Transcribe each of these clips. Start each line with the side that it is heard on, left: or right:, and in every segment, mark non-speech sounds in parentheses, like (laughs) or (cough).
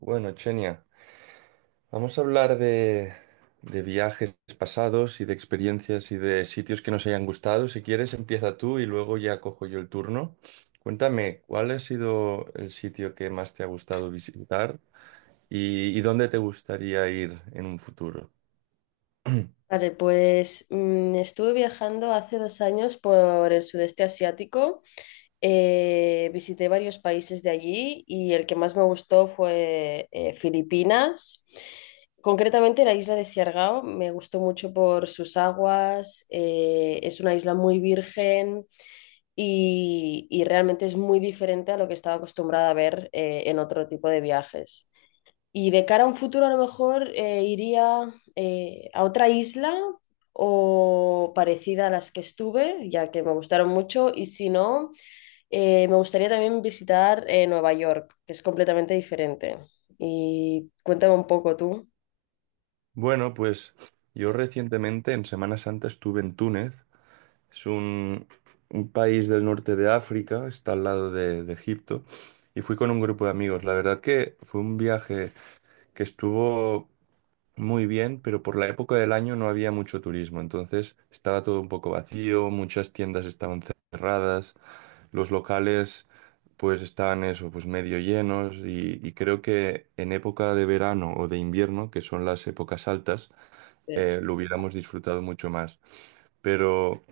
right: Bueno, Chenia, vamos a hablar de viajes pasados y de experiencias y de sitios que nos hayan gustado. Si quieres, empieza tú y luego ya cojo yo el turno. Cuéntame, ¿cuál ha sido el sitio que más te ha gustado visitar y dónde te gustaría ir en un futuro?
left: Vale, pues estuve viajando hace 2 años por el sudeste asiático. Visité varios países de allí y el que más me gustó fue Filipinas, concretamente la isla de Siargao. Me gustó mucho por sus aguas. Es una isla muy virgen y realmente es muy diferente a lo que estaba acostumbrada a ver en otro tipo de viajes. Y de cara a un futuro, a lo mejor iría a otra isla o parecida a las que estuve, ya que me gustaron mucho. Y si no, me gustaría también visitar Nueva York, que es completamente diferente. Y cuéntame un poco tú.
right: Bueno, pues yo recientemente en Semana Santa estuve en Túnez. Es un, un país del norte de África, está al lado de Egipto, y fui con un grupo de amigos. La verdad que fue un viaje que estuvo muy bien, pero por la época del año no había mucho turismo, entonces estaba todo un poco vacío, muchas tiendas estaban cerradas, los locales pues estaban eso, pues medio llenos y creo que en época de verano o de invierno, que son las épocas altas,
left: Eh,
right: lo hubiéramos disfrutado mucho más pero,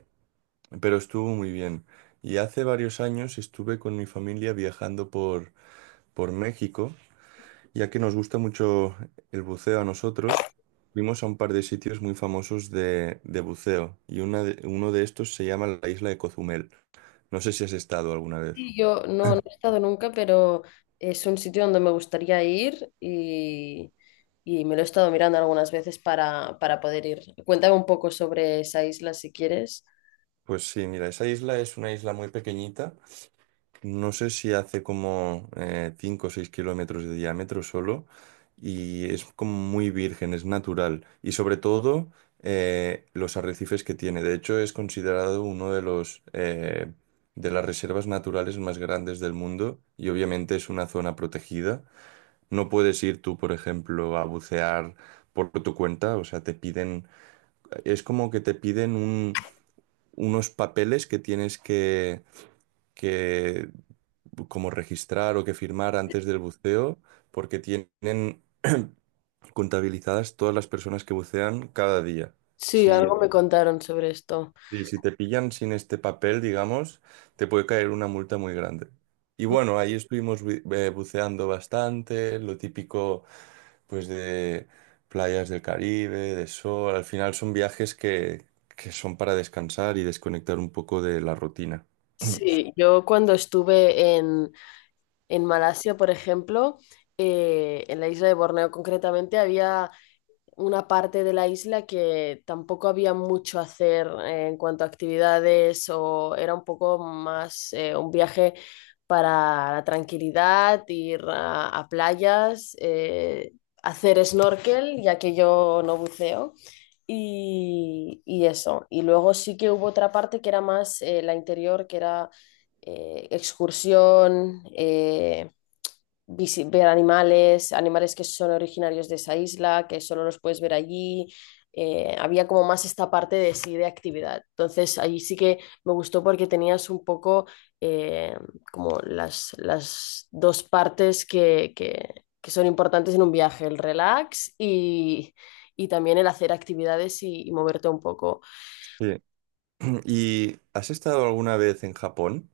right: pero estuvo muy bien. Y hace varios años estuve con mi familia viajando por México ya que nos gusta mucho el buceo a nosotros, fuimos a un par de sitios muy famosos de buceo y uno de estos se llama la isla de Cozumel. No sé si has estado alguna vez.
left: sí. Yo no he estado nunca, pero es un sitio donde me gustaría ir y me lo he estado mirando algunas veces para poder ir. Cuéntame un poco sobre esa isla si quieres.
right: Pues sí, mira, esa isla es una isla muy pequeñita. No sé si hace como 5 o 6 kilómetros de diámetro solo y es como muy virgen, es natural. Y sobre todo los arrecifes que tiene. De hecho, es considerado uno de los de las reservas naturales más grandes del mundo y obviamente es una zona protegida. No puedes ir tú, por ejemplo, a bucear por tu cuenta. O sea, es como que te piden unos papeles que tienes que como registrar o que firmar antes del buceo, porque tienen (clears throat) contabilizadas todas las personas que bucean cada día.
left: Sí,
right: Si,
left: algo me contaron sobre esto.
right: si te pillan sin este papel, digamos, te puede caer una multa muy grande. Y bueno, ahí estuvimos buceando bastante, lo típico pues de playas del Caribe, de sol. Al final son viajes que son para descansar y desconectar un poco de la rutina. (clears throat)
left: Sí, yo cuando en Malasia, por ejemplo, en la isla de Borneo concretamente, había una parte de la isla que tampoco había mucho hacer en cuanto a actividades, o era un poco más un viaje para la tranquilidad, ir a playas, hacer snorkel, ya que yo no buceo. Y eso. Y luego sí que hubo otra parte que era más la interior, que era excursión, ver animales, animales que son originarios de esa isla, que solo los puedes ver allí. Había como más esta parte de sí, de actividad. Entonces, allí sí que me gustó porque tenías un poco eh, como las dos partes que son importantes en un viaje, el relax y también el hacer actividades y moverte un poco.
right: Sí. ¿Y has estado alguna vez en Japón?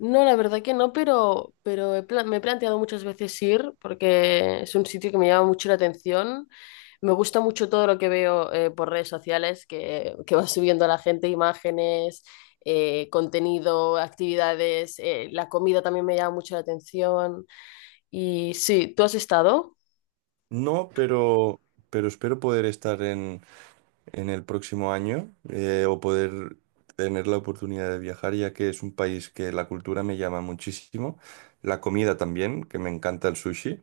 left: No, la verdad que no, pero me he planteado muchas veces ir porque es un sitio que me llama mucho la atención. Me gusta mucho todo lo que veo por redes sociales, que va (laughs) subiendo la gente, imágenes, contenido, actividades. La comida también me llama mucho la atención. Y sí, ¿tú has estado?
right: No, pero espero poder estar en el próximo año o poder tener la oportunidad de viajar, ya que es un país que la cultura me llama muchísimo, la comida también, que me encanta el sushi.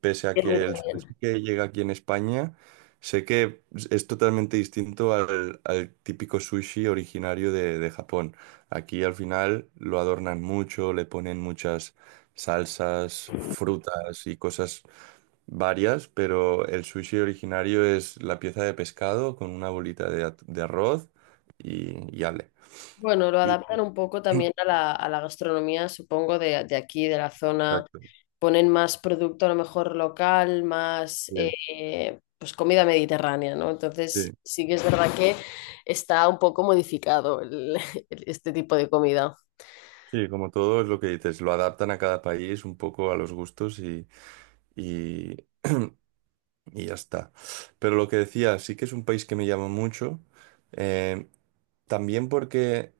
right: Pese a
left: Sí, a mí
right: que el
left: también.
right: sushi que llega aquí en España, sé que es totalmente distinto al típico sushi originario de Japón. Aquí al final lo adornan mucho, le ponen muchas salsas, frutas y cosas varias, pero el sushi originario es la pieza de pescado con una bolita de arroz y ale.
left: Bueno, lo
right: Y-
left: adaptan un poco también a a la gastronomía, supongo, de aquí, de la zona.
right: Exacto.
left: Ponen más producto a lo mejor local, más
right: Sí,
left: pues comida mediterránea, ¿no? Entonces
right: sí.
left: sí que es verdad que está un poco modificado (laughs) este tipo de comida.
right: Sí, como todo es lo que dices, lo adaptan a cada país un poco a los gustos y, y ya está. Pero lo que decía, sí que es un país que me llama mucho. eh, También porque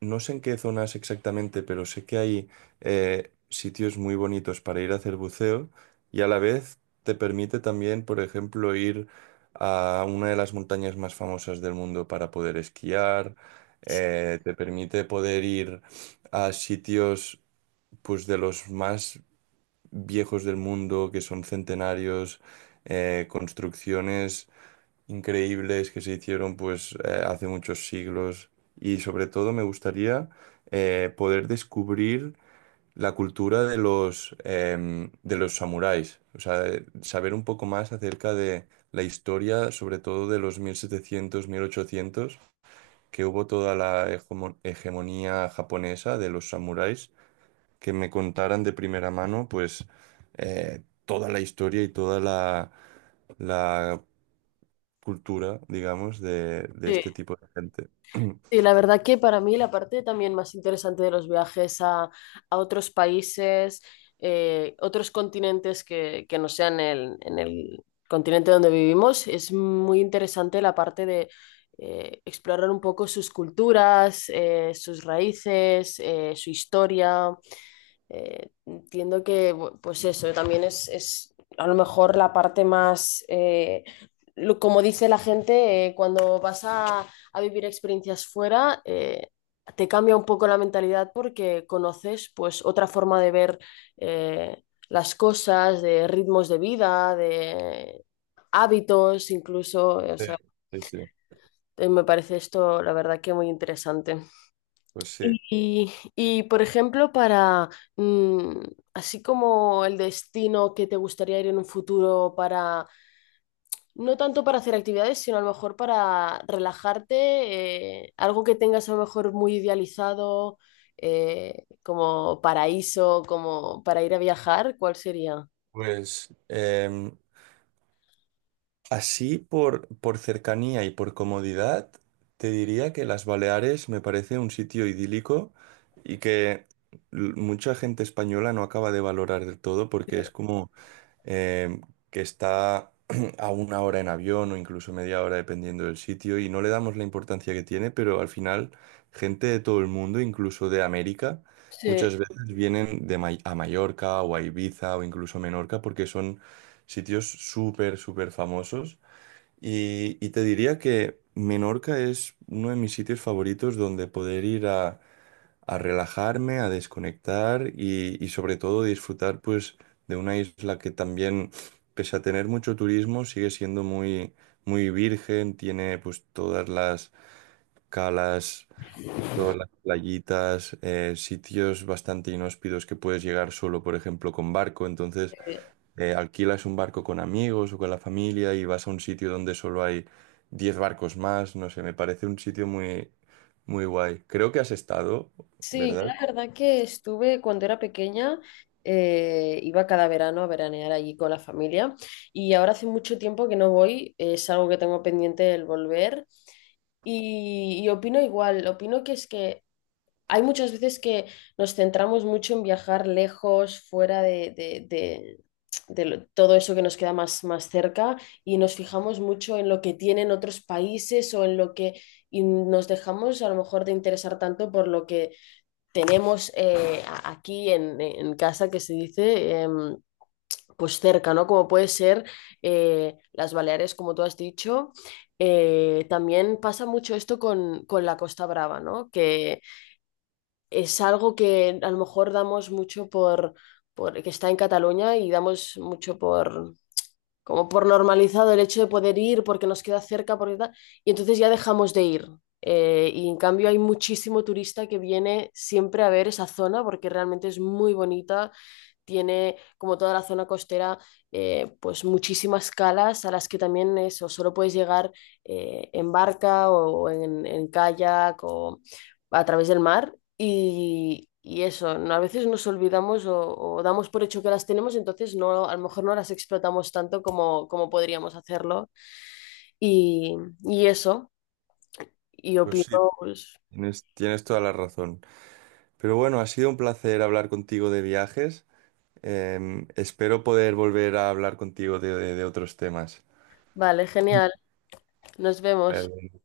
right: no sé en qué zonas exactamente, pero sé que hay sitios muy bonitos para ir a hacer buceo y a la vez te permite también, por ejemplo, ir a una de las montañas más famosas del mundo para poder esquiar. Te permite poder ir a sitios pues de los más viejos del mundo, que son centenarios, construcciones increíbles que se hicieron pues hace muchos siglos. Y sobre todo me gustaría poder descubrir la cultura de de los samuráis, o sea, saber un poco más acerca de la historia, sobre todo de los 1700, 1800 que hubo toda la hegemonía japonesa de los samuráis que me contaran de primera mano, pues toda la historia y toda la cultura, digamos, de
left: Sí.
right: este tipo de gente.
left: Sí,
right: (clears throat)
left: la verdad que para mí la parte también más interesante de los viajes a otros países, otros continentes que no sean en el continente donde vivimos, es muy interesante la parte de explorar un poco sus culturas, sus raíces, su historia. Entiendo que, pues eso, también es a lo mejor la parte más, como dice la gente, cuando vas a vivir experiencias fuera, te cambia un poco la mentalidad porque conoces pues otra forma de ver eh, las cosas, de ritmos de vida, de hábitos, incluso, o
right: Sí,
left: sea,
right: sí, sí.
left: me parece esto, la verdad que muy interesante.
right: Pues sí.
left: Y, por ejemplo, para mm, así como el destino que te gustaría ir en un futuro para, no tanto para hacer actividades, sino a lo mejor para relajarte, algo que tengas a lo mejor muy idealizado, como paraíso, como para ir a viajar, ¿cuál sería?
right: Pues em, así por cercanía y por comodidad, te diría que las Baleares me parece un sitio idílico y que mucha gente española no acaba de valorar del todo porque es como eh, que está (clears throat) a una hora en avión o incluso media hora dependiendo del sitio y no le damos la importancia que tiene, pero al final gente de todo el mundo, incluso de América,
left: Sí.
right: muchas veces vienen de May- a Mallorca o a Ibiza o incluso a Menorca porque son sitios súper, súper famosos. Y te diría que Menorca es uno de mis sitios favoritos donde poder ir a relajarme, a desconectar y sobre todo disfrutar pues de una isla que también, pese a tener mucho turismo, sigue siendo muy, muy virgen, tiene pues todas las calas, todas las playitas, sitios bastante inhóspidos que puedes llegar solo, por ejemplo, con barco. Entonces, alquilas un barco con amigos o con la familia y vas a un sitio donde solo hay 10 barcos más, no sé, me parece un sitio muy, muy guay. Creo que has estado,
left: Sí, yo
right: ¿verdad?
left: la verdad que estuve cuando era pequeña, iba cada verano a veranear allí con la familia y ahora hace mucho tiempo que no voy, es algo que tengo pendiente el volver y opino igual, opino que es que hay muchas veces que nos centramos mucho en viajar lejos, fuera de todo eso que nos queda más, más cerca y nos fijamos mucho en lo que tienen otros países o en lo que... Y nos dejamos a lo mejor de interesar tanto por lo que tenemos aquí en casa, que se dice, pues cerca, ¿no? Como puede ser las Baleares, como tú has dicho. También pasa mucho esto con la Costa Brava, ¿no? Que es algo que a lo mejor damos mucho por que está en Cataluña, y damos mucho por, como por normalizado, el hecho de poder ir porque nos queda cerca, porque tal, y entonces ya dejamos de ir. Y en cambio hay muchísimo turista que viene siempre a ver esa zona porque realmente es muy bonita, tiene, como toda la zona costera, pues muchísimas calas a las que también eso, solo puedes llegar en barca o en kayak o a través del mar. Y eso, a veces nos olvidamos o damos por hecho que las tenemos, entonces no, a lo mejor no las explotamos tanto como, como podríamos hacerlo. Y, y eso, y
right: Pues
left: opino,
right: sí,
left: pues,
right: tienes, tienes toda la razón. Pero bueno, ha sido un placer hablar contigo de viajes. Em, espero poder volver a hablar contigo de otros temas.
left: vale, genial, nos vemos.
right: Vale.